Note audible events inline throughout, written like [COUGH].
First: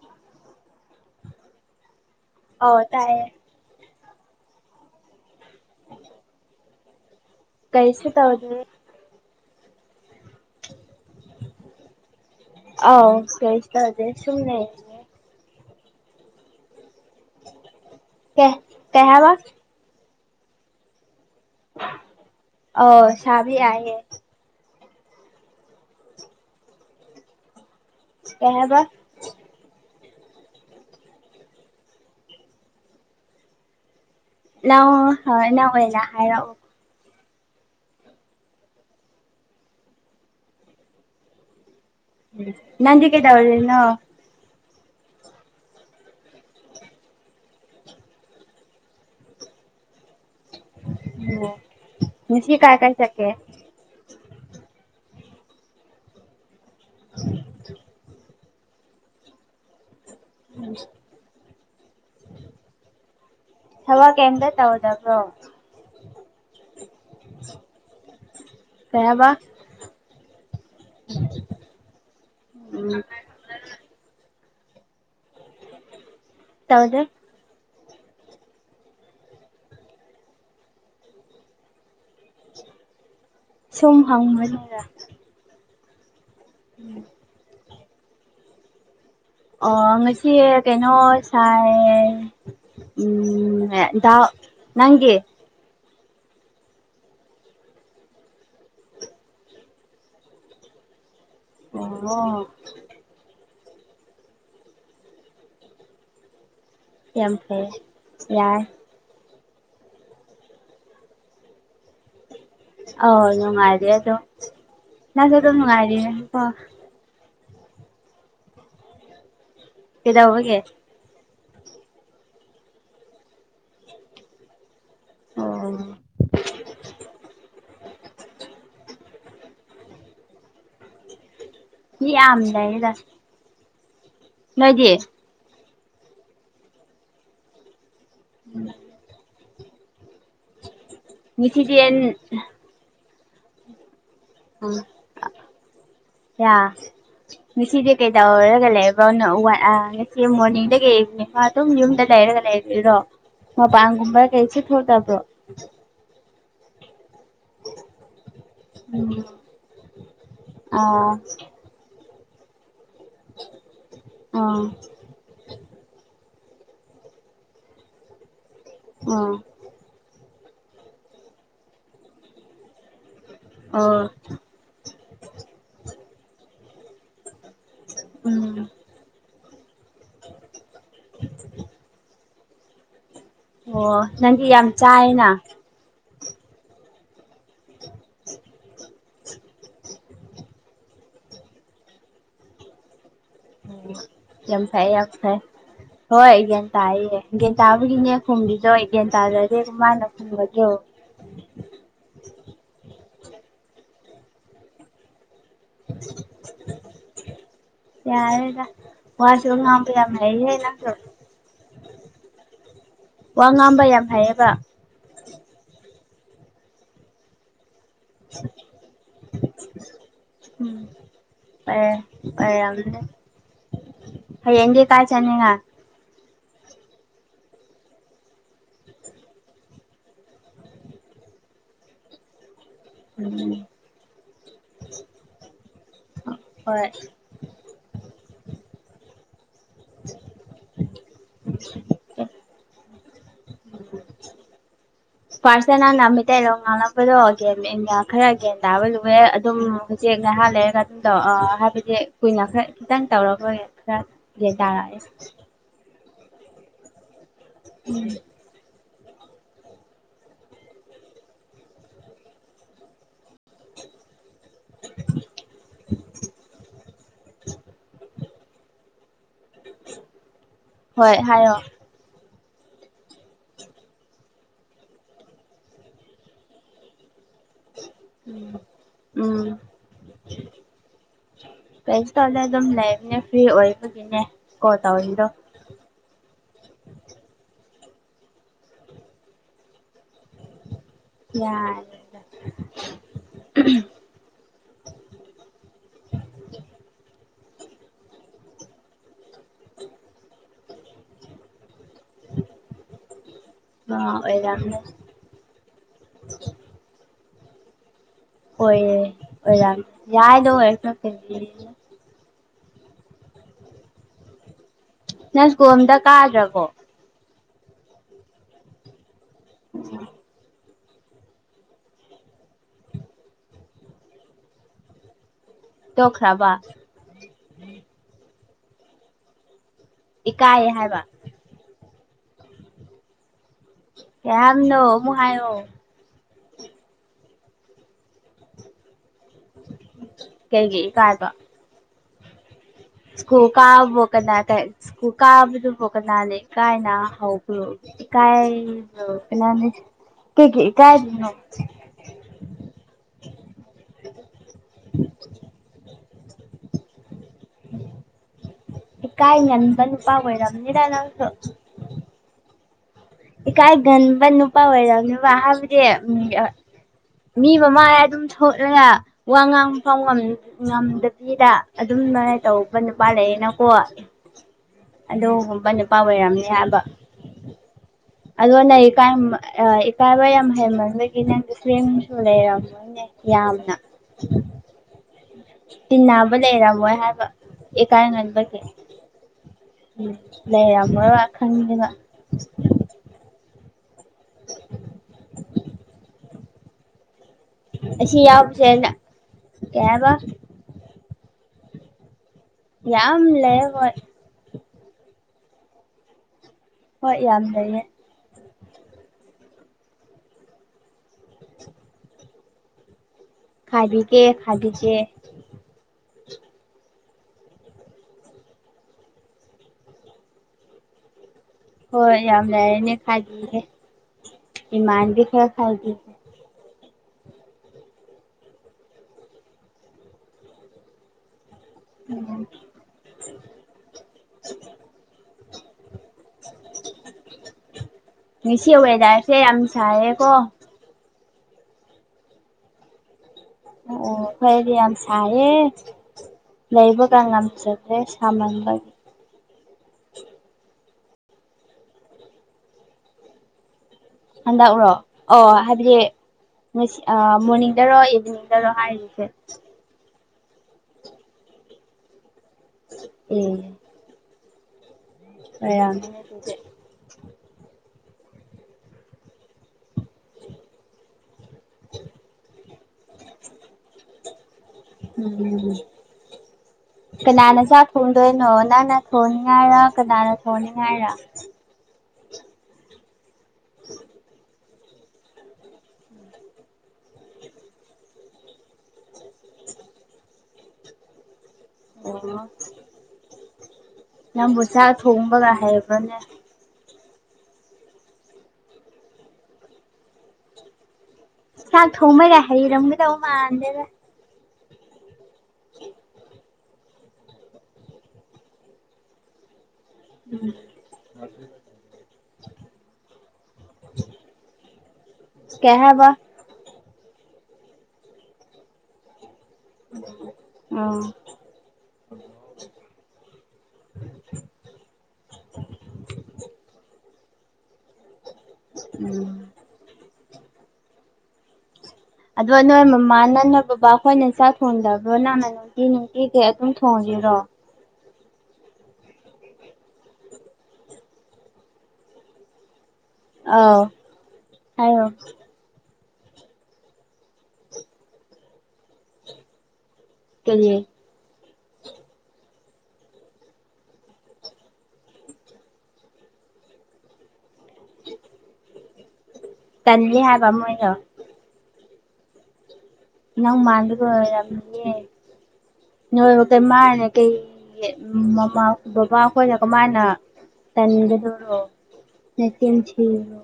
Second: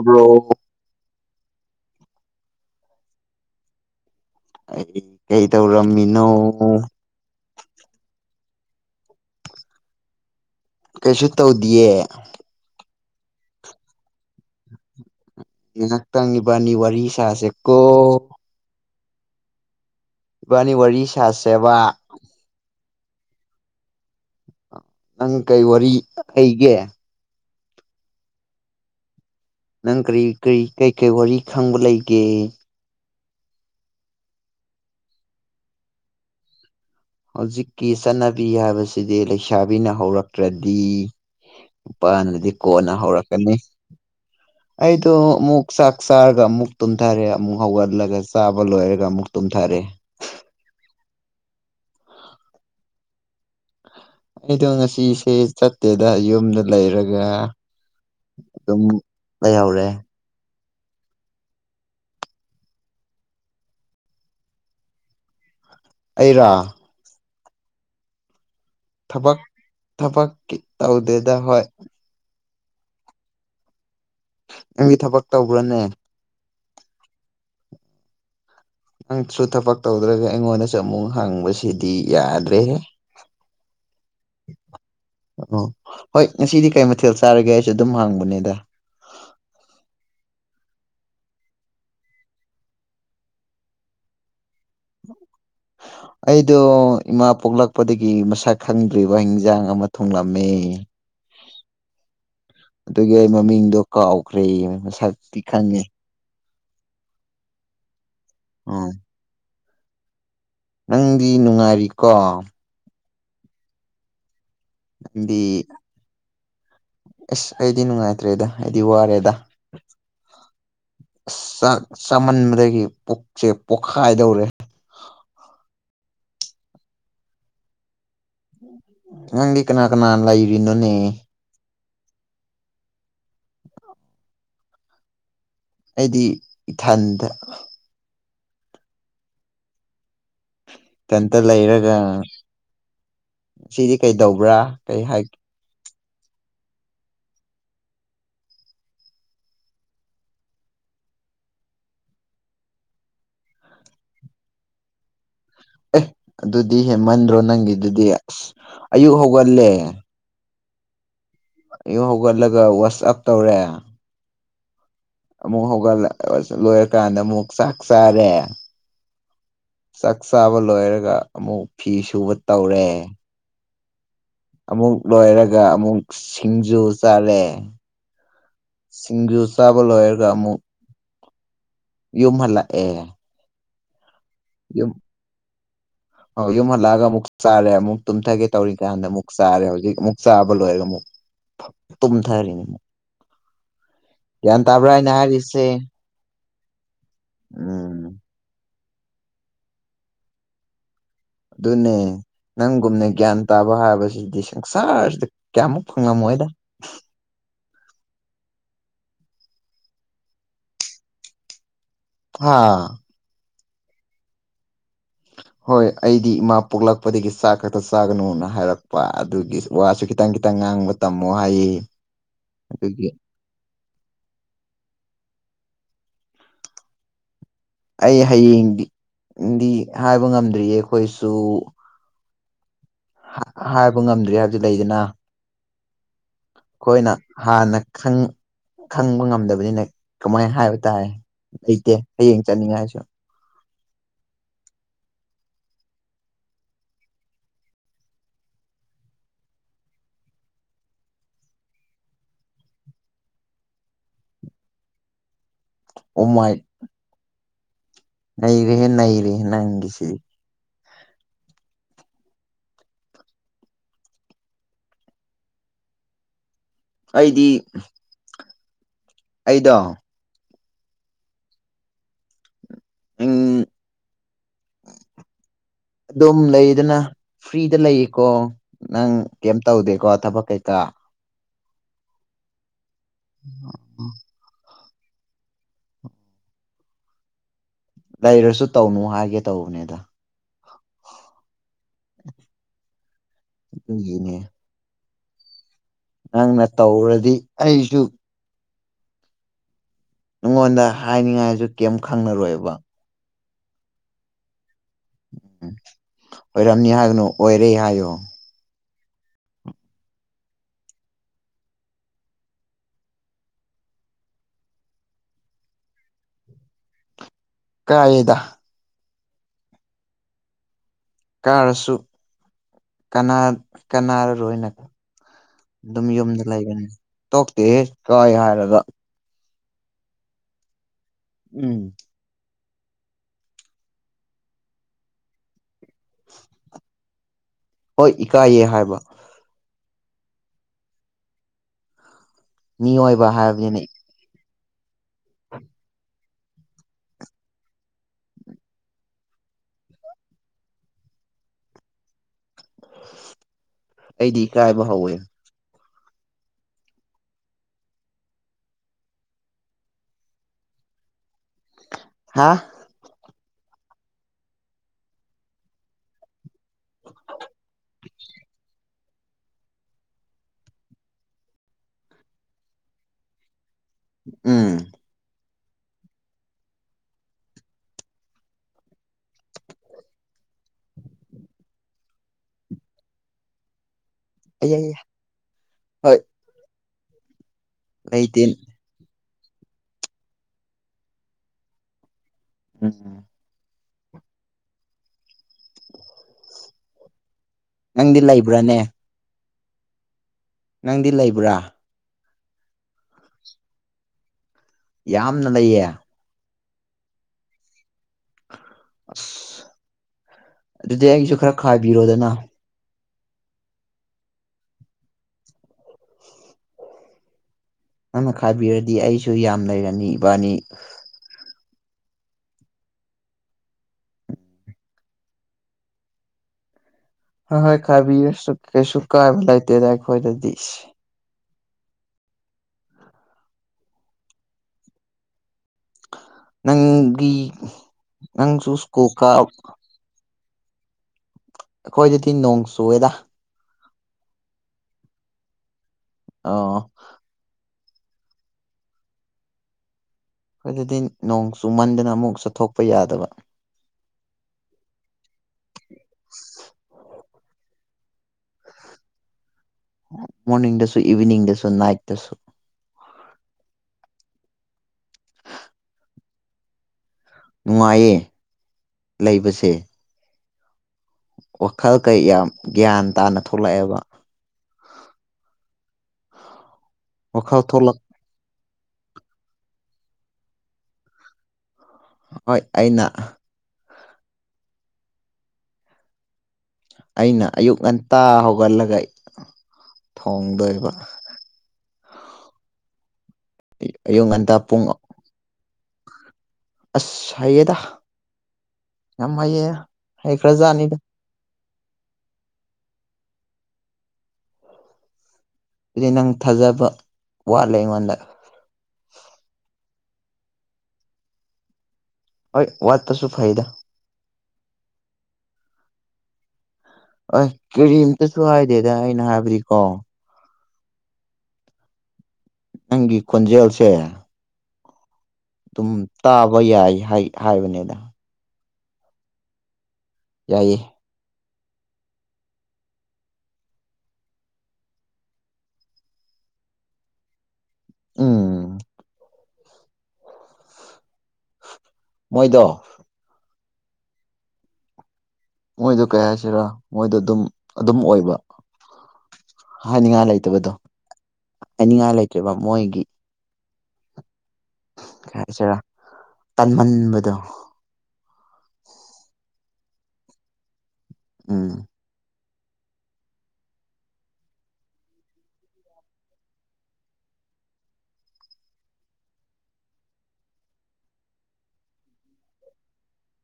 ꯑ꯭ꯔꯣ ꯑꯣ ꯇꯥꯏꯌꯦ ꯑꯩ ꯀꯩ ꯇꯧꯔꯝꯃꯤꯅꯣ ꯀꯩꯁꯤ ꯇꯥꯎꯗꯅꯦ ꯀꯩꯁꯨ ꯇꯧꯗꯤꯌꯦ ꯑꯥꯎ ꯀꯁ ꯇꯁꯦ ꯁꯨꯝꯅꯦ ꯉꯍꯥꯛ ꯇꯪꯉꯤꯕꯅꯤ ꯋꯥꯔꯤ ꯁꯥꯥꯁꯦ ꯀꯣ ꯀꯍꯕ ꯏꯕꯥꯅꯤ ꯋꯥꯔꯤ ꯁꯥꯁꯦꯕ ꯑ ꯁꯕꯤ ꯍꯥꯏ ꯅꯪ ꯀꯩ ꯋꯥꯔꯤꯔꯤ ꯑꯩꯩꯒ ꯀꯕ ꯅꯪ ꯀꯔꯤ ꯀꯔꯤ ꯀꯩ ꯀꯩ ꯋꯥꯔꯤ ꯈꯪꯕ ꯂꯩꯒꯦ ꯅꯅꯥ ꯅꯎꯦꯂ ꯍꯥꯏꯔꯥꯎ ꯍꯧꯖꯤꯛꯀꯤ ꯆꯠꯅꯕꯤ ꯍꯥꯏꯕꯁꯤꯗꯤ ꯂꯩꯁꯥꯕꯤꯅ ꯍꯧꯔꯛꯇ꯭ꯔꯗꯤ ꯅꯨꯄꯥꯅꯗꯤ ꯀꯣꯟꯅ ꯅꯪꯗꯤ ꯍꯧꯔꯛꯀꯅꯤ ꯀꯩꯗꯧꯔꯤꯅꯣ ꯑꯩꯗꯣ ꯑꯃꯨꯛ ꯆꯥꯛ ꯆꯥꯔꯒ ꯑꯃꯨꯛ ꯇꯨꯝꯊꯔꯦ ꯑꯃꯨꯛ ꯍꯧꯒꯠꯂꯒ ꯆꯥꯕ ꯂꯣꯏꯔꯒ ꯑꯃꯨꯛ ꯇꯨꯝꯊꯔꯦ [UNINTELLIGIBLE] ꯎꯝ ꯃꯁꯤ ꯀꯥꯏ ꯀꯥꯏ ꯆꯀꯦ ꯑꯩꯗꯣ ꯉꯁꯤꯁꯦ ꯆꯠꯇꯦꯗ ꯌꯨꯝꯗ ꯂꯩꯔꯒ ꯑꯗꯨꯝ ꯂꯩꯍꯧꯔꯦ ꯎꯝ ꯊꯋꯥ ꯀꯟꯗ ꯇ ꯍꯗꯕ꯭ꯔꯣ ꯑꯩꯔꯥ [UNINTELLIGIBLE] ꯍꯥꯏꯕ ꯊꯕꯥꯛ ꯊꯕꯛꯀꯤ ꯇꯥꯎꯗꯦꯗꯥ ꯍ ꯎꯝ ꯅꯪꯒꯤ ꯊꯕꯛ ꯇꯧꯕ꯭ꯔꯅꯦ ꯇꯥꯎꯗꯦ ꯅꯪꯁꯨ ꯊꯕꯛ ꯇꯧꯗ꯭ꯔꯒ ꯑꯩꯉꯣꯟꯗꯁꯨ ꯑꯃꯨꯛ ꯍꯪꯕꯁꯤꯗꯤ ꯌꯥꯗ꯭ꯔꯦ ꯁꯨꯝ ꯍꯪꯕꯅꯤꯗ ꯎ ꯍꯣꯏ ꯉꯁꯤꯗꯤ ꯀꯩ ꯃꯊꯦꯜ ꯆꯥꯔꯒꯦ ꯑꯩꯁꯨ ꯑꯗꯨꯝ ꯍꯥꯡꯕꯅꯦꯗ ꯑꯣ ꯉꯁꯤ ꯀꯩꯅꯣ ꯁꯥꯏ ꯎꯝꯠꯇꯥꯎ ꯅꯪꯦ ꯑꯩꯗꯣ ꯏꯃꯥ ꯄꯣꯛꯂꯛꯄꯗꯒꯤ ꯃꯁꯛ ꯈꯪꯗ꯭ꯔꯤꯕ ꯍꯤꯟꯖꯥꯡ ꯑꯃ ꯊꯨꯡꯂꯝꯃꯤ ꯑꯣ ꯑꯗꯨꯒꯤ ꯑꯩ ꯃꯃꯤꯡꯗꯣ ꯀꯥꯎꯈ꯭ꯔꯦ ꯃꯁꯛꯇꯤ ꯈꯪꯉꯦ ꯌꯥꯝ ꯐ ꯌꯥꯏ ꯎꯝ ꯅꯪꯗꯤ ꯅꯨꯡꯉꯥꯏꯔꯤꯀꯣ ꯑ ꯅꯨꯡꯉꯥꯏꯔꯤ ꯑꯗꯣ ꯅꯁ ꯅꯪꯗꯤ ꯑꯗꯨꯝ ꯅꯨꯡꯉꯥꯏꯔꯤꯦ ꯑꯦꯁ ꯑꯩꯗꯤ ꯅꯨꯡꯉꯥꯏꯇ꯭ꯔꯦꯗ ꯑꯩꯗꯤ ꯋꯥꯔꯦꯗ ꯀꯩꯗꯧꯕꯒꯦ ꯑꯥꯛ ꯆꯥꯃꯟꯕꯗꯒꯤ ꯄꯨꯛꯁꯦ ꯄꯣꯛꯈꯥꯏꯗꯧꯔꯦ ꯑ ꯉꯪꯒꯤ ꯀꯅꯥ ꯀꯅꯥꯅ ꯂ ꯔꯅꯣꯅꯦ ꯍ ꯌꯥꯝꯗꯗ ꯅꯣꯏꯗꯤ ꯑꯩꯗꯤ ꯏꯊꯟꯗ ꯎꯝ ꯀꯟꯇ ꯉꯁꯤꯗꯤ ꯂꯩꯔꯒ ꯁꯤꯗꯤ ꯀꯩꯗꯧꯕ꯭ꯔꯥ ꯎꯝ ꯀꯩ ꯍꯥꯏꯦ ꯌꯥ ꯉꯁꯤꯗꯤ ꯀꯩꯗꯧꯔꯒ ꯂꯩꯕ꯭ꯔꯣꯅ ꯉꯁꯤ ꯃꯣꯔꯅꯤꯡꯗꯒꯤ ꯏꯚꯅꯤꯡ ꯑꯗꯨꯝ ꯌꯨꯝꯗ ꯂꯩꯔ ꯔꯣ ꯃꯄꯥꯡꯒꯨꯝꯕ ꯀꯩꯁꯦ ꯊꯣꯛꯇꯕ꯭ꯔꯣ [UNINTELLIGIBLE] ꯑꯦ ꯑꯗꯨꯗꯤ ꯍꯦꯃꯟꯗ꯭ꯔꯣ ꯅꯪꯒꯤꯗꯨꯗꯤ ꯑꯁ ꯎꯝ ꯑꯌꯨꯛ ꯍꯧꯒꯠꯂꯦ ꯑꯥ ꯑꯌꯨ ꯍꯧꯒꯠꯂꯒ ꯋꯥꯁ ꯑꯞ ꯇꯧꯔꯦ ꯑꯥ ꯑꯃꯨꯛ ꯍꯧꯒꯠꯂꯛ ꯂꯣꯏꯔꯀꯥꯟꯗ ꯑꯃꯨꯛ ꯆꯥꯛ ꯆꯥꯔꯦ ꯑꯥ ꯆꯥꯛ ꯆꯥꯕ ꯂꯣꯏꯔꯒ ꯑꯃꯨꯛ ꯐꯤ ꯁꯨꯕ ꯇꯧꯔꯦ ꯑꯣ ꯑꯃꯨꯛ ꯂꯣꯏꯔꯒ ꯑꯃꯨꯛ ꯁꯤꯡꯖꯨ ꯆꯥꯔꯦ ꯎꯝ ꯁꯤꯡꯖꯨ ꯆꯥꯕ ꯂꯔꯒ ꯑꯃꯨꯛ [UNINTELLIGIBLE] ꯌꯨꯝ ꯍꯜꯂꯛꯑꯦ ꯑꯣ ꯅꯪꯗꯤ ꯌꯥꯝ ꯌꯨꯝ ꯆꯥꯏꯅ ꯌꯨꯝ ꯍꯜꯂꯛꯑꯒ ꯑꯃꯨꯛ ꯆꯥꯔꯦ ꯑꯃꯨꯛ ꯇꯨꯝꯊꯒꯦ ꯇꯧꯔꯤꯀꯥꯟꯗ ꯑꯃꯨꯛ ꯆꯥꯔꯦ ꯍꯧꯖꯤꯛ ꯑꯃꯨꯛ ꯆꯥꯕ ꯂꯣꯏꯔꯒ ꯑꯃꯨꯛ ꯇ ꯨꯝ ꯊꯔꯤꯅꯤ ꯌꯥꯝ ꯐꯥꯏ ꯌꯥꯝ ꯑꯩꯅ ꯐꯥꯏ ꯍꯥꯏꯔꯤꯁꯦ ꯍꯣꯏ ꯒ꯭ꯌꯥꯟꯇꯌꯦ ꯒ꯭ꯌꯥꯟ ꯇꯥꯕꯒꯤꯅꯦ ꯎꯝ ꯈꯨꯝꯕꯤꯗꯣ ꯑꯩ ꯒ꯭ꯌꯥꯟ ꯇꯥꯗꯔꯗꯦ ꯀꯃꯥꯏꯅ ꯈꯨꯝꯕꯒꯗꯔꯣ ꯑꯗꯨꯅꯦ ꯅꯪꯒꯨꯝꯅ ꯒ꯭ꯌꯥꯟ ꯇꯥꯕ ꯍꯥꯏꯕꯁꯤꯗꯤ ꯁꯪꯁꯥꯔꯁꯤꯗ ꯀꯌꯥꯃꯨꯛ ꯐꯪꯉꯝꯃꯣꯢꯗ ꯌꯥꯔꯦꯗ ꯋꯥꯁꯨ ꯉꯥꯡꯕ ꯌꯥꯝ ꯍꯩꯔꯦ ꯑꯩꯁꯨ ꯑꯥ ꯋꯥ ꯉꯥꯡꯕ ꯌꯥꯝ ꯍꯥꯏꯌꯦꯕ ꯍꯣꯏ ꯑꯩꯗꯤ ꯏꯃꯥ ꯄꯣꯛꯂꯛꯄꯗꯒꯤ ꯆꯥꯛ ꯆꯥꯒꯅꯨꯅ ꯍꯥꯏꯔꯛꯄ ꯑꯗꯨꯒꯤ ꯋꯥꯁꯨ ꯈꯤꯇꯪ ꯈꯤꯇꯪ ꯉꯥꯡꯕ ꯇꯝꯃꯣ ꯍꯥꯏꯌꯦ ꯅꯣꯏꯔꯝꯅꯤ ꯑꯗꯨꯒꯤ ꯍꯌꯦꯡꯖꯦ ꯀꯥꯏ ꯆꯠꯅꯤꯡꯉꯥꯏ ꯑꯩ ꯍꯌꯦꯡꯗꯤ ꯗꯤ ꯍꯥꯏꯕ ꯉꯝꯗ꯭ꯔꯤꯌꯦ ꯑꯩꯈꯣꯏꯁꯨ ꯎꯝ ꯍꯥꯏꯕ ꯉꯝꯗ꯭ꯔꯤ ꯍꯥꯏꯕꯗꯤ ꯂꯩꯗꯅ ꯍꯣꯏ ꯑꯩꯈꯣꯏꯅ ꯍꯥꯟꯅ ꯈꯪ ꯈꯪꯕ ꯉꯝꯗꯕꯅꯤꯅ ꯀꯃꯥꯏꯅ ꯍꯥꯏꯕ ꯇꯥꯏ ꯂꯩꯇꯦ ꯍꯌꯦꯡ ꯆꯠꯅꯤꯡꯉꯥꯏꯁꯨ ꯐꯥꯔꯁꯇ ꯅꯪꯅ ꯃꯤꯇꯩꯩꯔ ꯉꯥꯡꯂꯝꯕꯗꯣ ꯒ꯭ꯌꯥꯟ ꯃꯦꯟꯒ ꯈꯔ ꯒ꯭ꯌꯥꯟ ꯇꯥꯕ ꯂꯨꯑꯦ ꯑꯗꯨꯝ ꯍꯧꯖꯤꯛ ꯅꯥꯏꯍꯥꯟ ꯂꯩꯔꯒ ꯑꯗꯨꯝ ꯇꯧꯔ ꯍꯥꯏꯕꯗꯤ ꯀꯨꯏꯅ ꯈꯔ ꯈꯤꯇꯪ ꯇꯧꯔꯒ ꯈꯔ ꯒ꯭ꯌꯥꯟ ꯇꯥꯔꯛꯑꯦ ꯎꯃꯥꯏ ꯎꯝ ꯅꯩꯔꯦꯍꯦ ꯅꯪ ꯁꯤꯗꯤ [UNINTELLIGIBLE] ꯑꯩꯗꯤ ꯑꯩꯗꯣ ꯍꯣꯏ ꯍꯥꯏꯌꯣ ꯎꯝ ꯑꯗꯨꯝ ꯂꯩꯗꯅ ꯐ꯭ꯔꯤꯗ ꯂꯩꯌꯦꯀꯣ ꯅꯪ ꯎꯝ ꯀꯩꯝ ꯇꯧꯗꯦꯀꯣ ꯊꯕꯛ ꯀꯩꯀꯥ ꯀꯩ ꯇꯂꯦ ꯑꯗꯨꯝ ꯂꯩꯕꯅꯦ ꯐ꯭ꯔꯤ ꯑꯣꯏꯕꯒꯤꯅꯦ ꯇꯧꯏꯗꯣ ꯂꯩꯔꯁꯨ ꯇꯧꯅꯨ ꯍꯥꯏꯒꯦ ꯇꯧꯕꯅꯦꯗ ꯌꯥꯔꯦꯗ ꯑꯗꯨ ꯒꯤꯅꯦ ꯅꯪꯅ ꯇꯧꯔꯗꯤ ꯑꯩꯁꯨ [UNINTELLIGIBLE] ꯑꯩꯉꯣꯟꯗ ꯍꯥꯏꯅꯤꯡꯉꯥꯏꯁꯨ ꯀꯩꯝ ꯈꯪꯅꯔꯣꯏꯕ ꯑ ꯑꯣꯏꯔ ꯎꯝ ꯑꯣꯏꯔꯝꯅꯤ ꯍꯥꯏꯒꯅꯨ ꯑꯣꯏꯔꯦ ꯍꯥꯏꯌꯣ ꯑꯣꯏꯣꯏ ꯑꯣꯏ ꯌꯥꯏꯗꯣ ꯑꯣꯏꯔ ꯅꯁ ꯀꯣ ꯑꯝꯇ ꯀꯥꯗ꯭ꯔꯕꯣ ꯀꯥꯏꯗ ꯎꯝ ꯀꯥꯔꯁꯨ ꯀꯅꯥꯔꯔꯣꯏꯅꯕ ꯑꯗꯨꯝ ꯌꯨꯝꯗ ꯇꯣꯛꯈ꯭ꯔꯕ ꯂꯩꯒꯅꯤ ꯇꯣꯛꯇꯦ ꯀꯥꯏ ꯍꯥꯏꯔꯒ ꯏ ꯀꯥꯏꯌꯦ ꯍꯥꯏꯕ ꯎꯝ ꯀ ꯅꯣ ꯃꯨ ꯍꯥꯏꯣ ꯍꯣꯏ ꯏꯀꯥꯏꯌꯦ ꯍꯥꯏꯕ ꯀꯩꯒꯤꯩ ꯏ ꯀꯥꯏꯕ ꯃꯤꯑꯣꯏꯕ ꯁꯨ ꯍꯥꯏꯕꯅꯤꯅ ꯀꯥꯕ ꯀꯅꯥꯇ ꯁꯀꯨꯜ ꯀꯥꯕꯗꯨ ꯐ ꯀꯅꯥꯅꯤ ꯀꯥꯏꯅ ꯍꯧꯕꯣ ꯀꯥꯏ ꯀꯅꯥꯅꯤ ꯀ ꯀ ꯀꯥꯏ ꯑꯩꯗꯤ ꯏ ꯀꯥꯏꯕ ꯍꯧꯋꯦ ꯀꯥꯏ ꯅ ꯑꯀꯅ ꯄꯕꯣꯏꯔꯗꯥꯥꯏꯅ ꯑ ꯀꯥꯏ ꯟꯕ ꯅꯨꯄꯥ ꯑꯣꯏꯔ ꯅꯨꯕ ꯍꯥꯕꯨꯗꯤ ꯃꯤ ꯃꯃꯥꯏ ꯑꯗꯨꯝ ꯊꯣꯂꯒ ꯋꯥ ꯉꯥꯡꯕ ꯐꯥꯎ ꯉꯝꯗꯕꯤꯗ ꯑꯗꯨꯝ ꯉꯥꯏ ꯇꯧꯕꯧꯕ ꯅꯨꯄꯥꯜ ꯂꯩꯌꯦꯩꯅꯅ ꯀꯣ ꯎꯝ ꯑꯗꯨ ꯃꯄ ꯅꯨꯄꯥ ꯑꯣꯏꯔꯝꯅꯤ ꯍꯥꯏꯕ ꯑꯗꯣ ꯅꯪ ꯏꯀꯥꯏꯕ ꯌꯥꯝ ꯍꯩꯃꯟꯕꯒꯤ ꯅꯪ ꯀꯦꯝꯁꯨ ꯂꯩꯔꯝꯃꯣꯏꯅꯦ ꯌꯥꯅ ꯑ ꯇꯤꯟꯅꯕ ꯂꯩꯔꯝꯃꯣꯏ ꯍꯥꯏꯕ ꯏꯀꯥꯏ ꯂꯩꯇꯦ ꯉꯟꯕꯒꯤ ꯝ ꯂꯩꯔꯃ ꯈꯪꯅ ꯎꯝ [UNINTELLIGIBLE] ꯅꯪꯗꯤ ꯑꯁꯤꯁꯤ ꯂꯩꯕ꯭ꯔꯥꯅꯦ ꯌꯥꯎꯁꯦꯅ ꯀꯕ ꯅꯪꯗꯤ ꯂꯩꯕ꯭ꯔꯥ ꯌꯥꯝ ꯂꯩ ꯋꯥ ꯌꯥꯝꯅ ꯂꯩ ꯍꯣꯏ ꯌꯥꯝ ꯂꯩꯌꯦ ꯑꯁ ꯑꯗꯨꯗꯤ ꯑꯩꯁꯨ ꯈꯔ ꯈꯥꯏꯕꯤꯔꯣꯗꯅ ꯈꯥꯕꯤ ꯀꯦ ꯈꯥꯕꯤ ꯀꯦ ꯅꯪꯅ ꯈꯥꯏꯕꯤꯔꯗꯤ ꯑꯩꯁꯨ ꯌꯥꯝ ꯂꯩꯔꯅꯤ ꯏꯕꯥꯅꯤ ꯍꯣꯏ ꯌꯥꯝ ꯂꯔꯤꯅꯤ ꯈꯥꯗ ꯏꯃꯥꯟꯕꯤ ꯈꯔ ꯈꯥꯏꯗ ꯍ ꯍꯣꯏ ꯈꯕꯤ ꯀꯩꯁꯨꯀꯥꯏꯕꯥꯏ ꯇꯗ ꯈ꯭ꯋꯥꯏꯗꯁ ꯎꯝ ꯅꯪꯒꯤ ꯉꯁꯤ ꯅꯪꯁꯨ ꯁꯀꯣ ꯋꯦꯗꯔꯁꯦ ꯀꯥꯎ ꯌꯥꯝ ꯁꯥꯏꯌꯦꯀꯣ ꯑꯩꯈꯣꯏꯗꯤꯗꯤ ꯅꯣꯡ ꯆꯨꯏꯗ ꯑꯣ ꯐꯣꯏꯗꯤ ꯌꯥꯝ ꯁꯥꯏꯌꯦ ꯑꯣ ꯂꯩꯕꯒ ꯆꯠ ꯁꯃꯟ ꯑꯩꯈꯣꯏꯗꯤ ꯅꯣꯡ ꯆꯨꯃꯟꯗꯅ ꯑꯃꯨꯛ ꯆꯠꯊꯣꯛꯄ ꯌꯥꯗꯕ ꯍꯟꯗꯛ ꯎꯔꯣ ꯑꯣ ꯍꯥꯏꯕꯗꯤ ꯉꯁꯤ ꯃꯅꯤꯡꯗꯔꯣꯑꯗꯤꯅꯤꯡꯗꯔꯣ ꯍꯥꯏꯔꯤꯁꯦ ꯃꯣꯔꯅꯤꯡꯗꯁꯨ ꯏꯚꯅꯤꯡꯗꯁꯨ ꯅꯥꯏꯏꯠ ꯗꯁꯨ ꯎꯝ ꯑ ꯌꯥꯡ ꯅꯨꯡꯉꯥꯏꯌꯦ ꯂꯩꯕꯁꯦ ꯋꯥꯈꯜ ꯀꯩ ꯌꯥꯝ ꯒ꯭ꯌꯥꯟ ꯇꯥꯅ ꯊꯣꯛꯂꯛꯑꯦꯕ ꯎꯝ ꯀꯅꯥꯅ ꯋꯥꯈꯜ ꯆꯥꯛ ꯊꯣꯛꯂꯛ ꯊꯣꯡꯗꯣꯏꯅꯣ ꯀꯅꯥꯅ ꯊꯣꯡꯅꯤꯡ ꯉꯥꯏꯔ ꯀꯅꯥꯅ ꯊꯣꯡꯅꯤꯡ ꯉꯥꯏꯔ ꯍꯣꯏ ꯑꯩꯅ ꯑꯩꯅ ꯑꯌꯨꯛ ꯉꯟꯇꯥ ꯍꯧꯒꯠꯂꯒ ꯊꯣꯡꯗꯣꯏꯕ ꯑꯣ ꯑꯌꯨꯛ ꯉꯟꯇꯥ ꯅꯪꯕꯨ ꯄꯨꯡ ꯆꯥꯛ ꯊꯣꯡꯕꯒ ꯍꯥꯏꯕ꯭ꯔꯥꯅꯦ ꯑꯁ ꯍꯥꯏꯌꯦꯗ ꯌꯥꯝ ꯍꯩꯌꯦ ꯍꯩꯈ꯭ꯔꯖꯥꯠꯅꯤꯗ ꯆꯥꯛ ꯊꯣꯡꯕꯒ ꯍꯥꯏꯔꯝꯒꯗꯧ ꯃꯥꯟꯗꯦꯗ ꯑꯗꯨꯗꯤ ꯅꯪ ꯊꯥꯖꯕ ꯋꯥꯠꯂꯦ ꯑꯩꯉꯣꯟꯗ ꯎꯝ ꯍꯣꯏ ꯋꯥꯠꯄꯁꯨ ꯐꯥꯏꯗ [INAUDIBLE] ꯑ ꯀꯔꯤꯝꯇꯁꯨ ꯍꯥꯏꯗꯦꯗ ꯑꯩꯅ ꯍꯥꯏꯕꯗꯤꯀꯣ ꯑꯥ ꯅꯪꯒꯤ ꯈꯣꯟꯖꯦꯜꯁꯦ ꯑꯗꯨꯝ ꯇꯥꯕ ꯌꯥꯏ ꯍꯥꯏꯕꯅꯤꯗ ꯎꯝ ꯌꯥꯏꯌꯦ ꯑꯗꯣ ꯅꯣꯏ ꯃꯃꯥꯅ ꯅꯣꯏ ꯕꯕꯥ ꯑꯩꯈꯣꯏꯅ ꯆꯥꯛ ꯊꯣꯡꯗꯕ꯭ꯔꯣ ꯅꯪꯅ ꯅꯨꯡꯇꯤ ꯅꯨꯡꯇꯤꯒꯤ ꯑꯗꯨꯝ ꯊꯣꯡ ꯉꯤꯔꯣ ꯎꯝ ꯃꯣꯏꯗꯣ ꯑꯥꯎ ꯍꯥꯏꯔꯣ ꯃꯣꯏꯗꯣ ꯀꯩ ꯍꯥꯏꯁꯤꯔꯥ ꯃꯣꯏꯗ ꯑꯗꯨꯝ ꯑꯗꯨꯝ ꯑꯣꯏꯕ ꯍꯥꯏꯅꯤꯡꯉꯥꯏ ꯂꯩꯇꯕꯗꯣ ꯀꯔꯤ ꯍꯥꯏꯅꯤꯡꯉꯥꯏ ꯂꯩꯇꯦꯕ ꯃꯣꯏꯒꯤ ꯀꯔꯤ ꯍꯥꯏꯁꯤꯔ ꯃꯣꯏꯒꯤ ꯇꯟꯃꯟꯕꯗꯣ ꯇꯟꯅꯤ ꯍꯥꯏꯕ ꯃꯣꯏꯅ ꯎꯝ ꯅꯪ ꯃꯥꯗ ꯑꯣꯏꯔꯝꯅꯤꯍꯦ ꯅꯣꯏ ꯀꯃꯥꯏꯅ ꯀꯩꯒꯤ ꯃꯃꯥ ꯕꯕꯥ ꯈꯣꯏꯅ ꯀꯃꯥꯏꯅ ꯇꯟꯒꯗꯔꯣ ꯅꯆꯤꯟ ꯊꯤꯒꯅꯨ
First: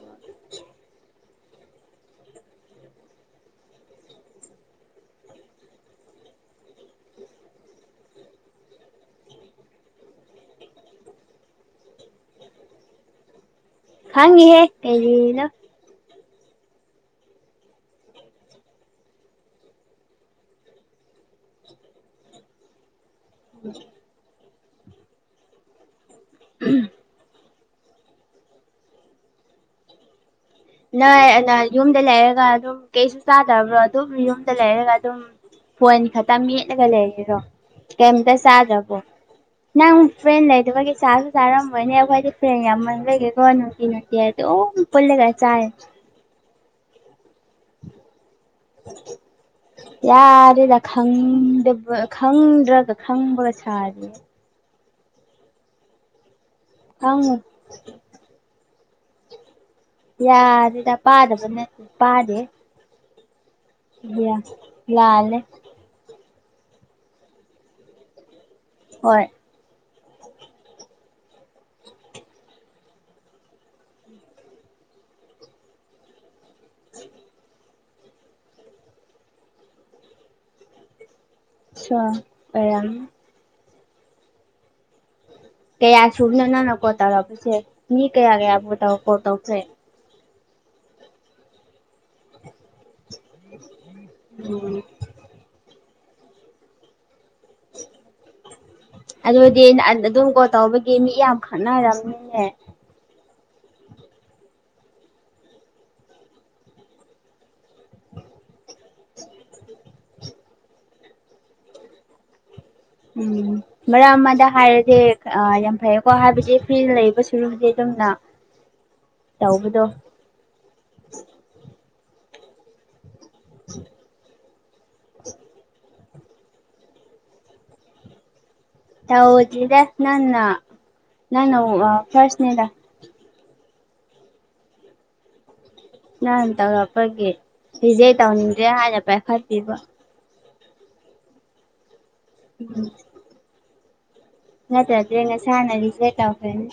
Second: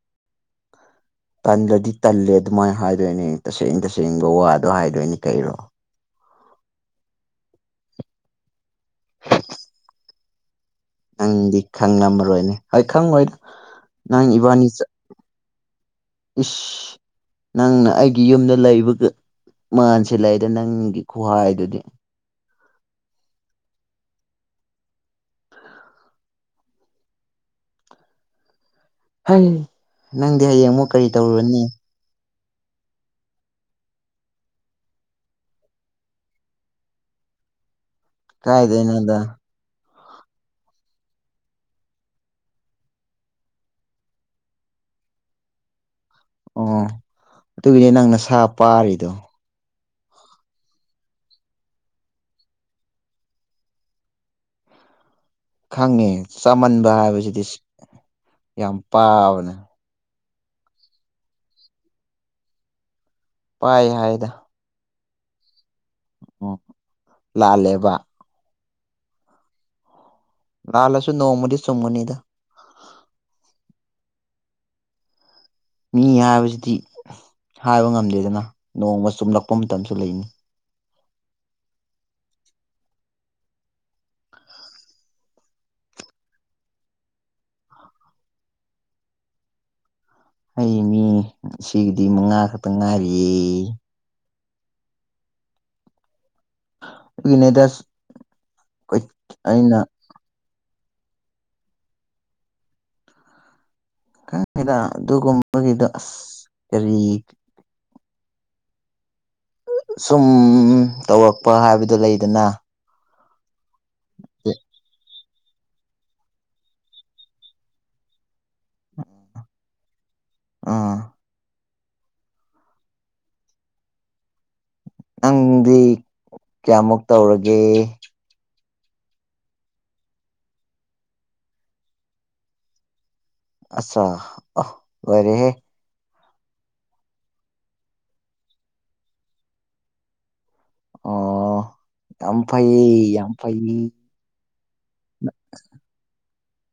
ꯇꯜꯂꯗꯤ ꯇꯜꯂꯦ ꯑꯗꯨꯃꯥꯏꯅ ꯍꯥꯏꯗꯣꯏꯅꯦ ꯇꯁꯦꯡ ꯇꯁꯦꯡꯕ ꯋꯥꯗꯣ ꯍꯥꯏꯗꯣꯏꯅꯦ ꯀꯩꯔꯣ ꯅꯪꯗꯤ ꯈꯪꯂꯝꯃꯔꯣꯏꯅꯦ ꯍꯣꯏ ꯈꯪꯉꯣꯏꯗ ꯅꯪ ꯈꯪꯉꯤꯍꯦ ꯏꯕꯥꯅꯤ ꯆ ꯀꯥꯔꯤꯅꯣ ꯏꯁ ꯅꯪꯅ ꯑꯩꯒꯤ ꯌꯨꯝꯗ ꯂꯩꯕꯒ ꯃꯥꯥꯟꯁꯤꯜ ꯂꯩꯗ ꯅꯪꯒꯤ ꯈꯨꯍꯥꯏꯗꯨꯗꯤ [UNINTELLIGIBLE] [UNINTELLIGIBLE] ꯍꯥꯏ ꯅꯪ ꯅꯣꯏ ꯑ ꯌꯨꯝꯗ ꯂꯩꯔꯒ ꯑꯗꯨꯝ ꯀꯩꯁꯨ ꯆꯥꯗꯕ꯭ꯔꯣ ꯑꯗꯨꯝ ꯌꯨꯝꯗ ꯂꯩꯔꯒ ꯑꯗꯨꯝ ꯐꯣꯟ ꯈꯛꯇ ꯃꯦꯠꯂꯒ ꯂꯩꯔꯤꯔꯣ ꯀꯩꯝꯇ ꯆꯥꯗ꯭ꯔꯕꯣ ꯀꯥꯏꯗꯩꯅꯣꯗ ꯅꯪ ꯐ꯭ꯔꯦꯟ ꯂꯩꯗꯕꯒꯤ ꯆꯥꯁꯨ ꯆꯥꯔꯝꯕꯅꯦ ꯑꯩꯈꯣꯏꯗꯤ ꯐ꯭ꯔꯦꯟ ꯌꯥꯝꯃꯟ ꯕꯩꯀꯣ ꯅꯨꯡꯇꯤ ꯅꯨꯡꯇꯤ ꯑꯗꯨꯝ ꯄꯨꯜꯂꯒ ꯆꯥꯏ ꯑꯣ ꯑꯗꯨꯒꯤꯗꯤ ꯅꯪ ꯅꯁꯥ ꯄꯥꯔꯤꯗꯣ ꯌꯥꯔꯦꯗ ꯈꯗꯕ ꯈꯪꯗ꯭ꯔꯒ ꯈꯪꯕ꯭ꯔꯥ ꯁꯥꯔꯤ ꯈꯪꯉꯦ ꯆꯃꯟꯕ ꯈꯪꯉꯨ ꯍꯥꯏꯕꯁꯤꯗꯤ ꯌꯥꯝ ꯄꯥꯕꯅꯦ ꯌꯥꯗ ꯄꯥꯗ ꯄꯥꯗꯦ ꯄꯥꯏ ꯍꯥꯏꯗ ꯌꯥ ꯂꯥꯜꯂꯦ ꯎꯝ ꯂꯥꯜꯂꯦꯕ ꯍꯣꯏ ꯂꯍꯂꯁꯨ ꯅꯧꯃꯅꯤ ꯁꯣꯃꯅꯤꯗ ꯃꯤ ꯍꯥꯏꯕꯁꯤꯗꯤ ꯍꯥꯏꯕ ꯉꯝꯗꯦꯗꯅ ꯅꯣꯡꯃ ꯆꯨꯝꯂꯛꯄ ꯃꯇꯝꯁꯨ ꯂꯩꯅꯤ ꯁꯣ ꯑꯌꯥꯝꯌꯥꯝ [INAUDIBLE] ꯀꯌꯥ ꯁꯨꯕꯅꯣ ꯅꯪꯅ ꯀꯣꯠ ꯇꯧꯔꯛꯄꯁꯦ ꯃꯤ ꯀꯌꯥ ꯌꯥꯕꯅꯣ ꯇꯧꯈ꯭ꯔꯦ [INAUDIBLE] ꯑꯩ ꯃꯤ ꯁꯤꯡꯗꯤ ꯃꯉꯥ ꯈꯇꯪ ꯉꯥꯏꯔꯤꯌꯦ ꯎꯝ ꯑ [INAUDIBLE] ꯑꯗꯨꯗꯤ ꯑꯩꯅ ꯅ ꯑꯗꯨꯝ ꯀꯣ ꯇꯩꯕ ꯃꯤ ꯌꯥꯝ ꯈꯠꯅꯔꯝꯅꯤꯅꯦ ꯀꯗ [INAUDIBLE] ꯑꯗꯨꯒꯨꯝꯕꯒꯤꯗꯨ ꯑꯁ ꯎꯝ [INAUDIBLE] ꯁꯨꯝ ꯇꯧꯔꯛꯄ ꯍꯥꯏꯕꯗꯣ ꯂꯩꯗꯅ ꯎꯝ ꯃꯔ ꯑꯃꯗ ꯍꯥꯏꯔꯗꯦ ꯌꯥꯝ ꯐꯩꯌꯦꯀꯣ ꯍꯥꯏꯕꯗꯤ ꯐꯤ ꯂꯩꯕ ꯁꯨꯔꯨꯗꯤ ꯑꯗꯨꯝꯅ ꯇꯧꯕꯗꯣ ꯑꯥ [UNINTELLIGIBLE] ꯅꯪꯗꯤ ꯀꯌꯥꯃꯨꯛ ꯇꯧꯔꯒꯦ ꯇꯧꯗ꯭ꯔꯤꯗ ꯅꯪꯅ ꯐꯁꯅꯦꯗ ꯑꯆꯥꯥ ꯑ ꯂꯣꯏꯔꯦꯍꯦ ꯅꯪ ꯇꯧꯔꯛꯄꯒꯤ ꯐꯤꯖꯩ ꯇꯧꯅꯤꯡꯗ꯭ꯔꯦ ꯍꯥꯏꯅ ꯄꯥꯏꯈꯠꯇꯤꯕ ꯑꯣ ꯌꯥꯝ ꯎꯝ ꯐꯩꯌꯦ ꯌꯥꯝ ꯐꯩꯌꯦ ꯅꯠꯇ꯭ꯔꯗꯤ ꯉꯁꯥꯏꯅ ꯔꯤꯖꯦꯛ ꯇꯧꯈ꯭ꯔꯅꯤ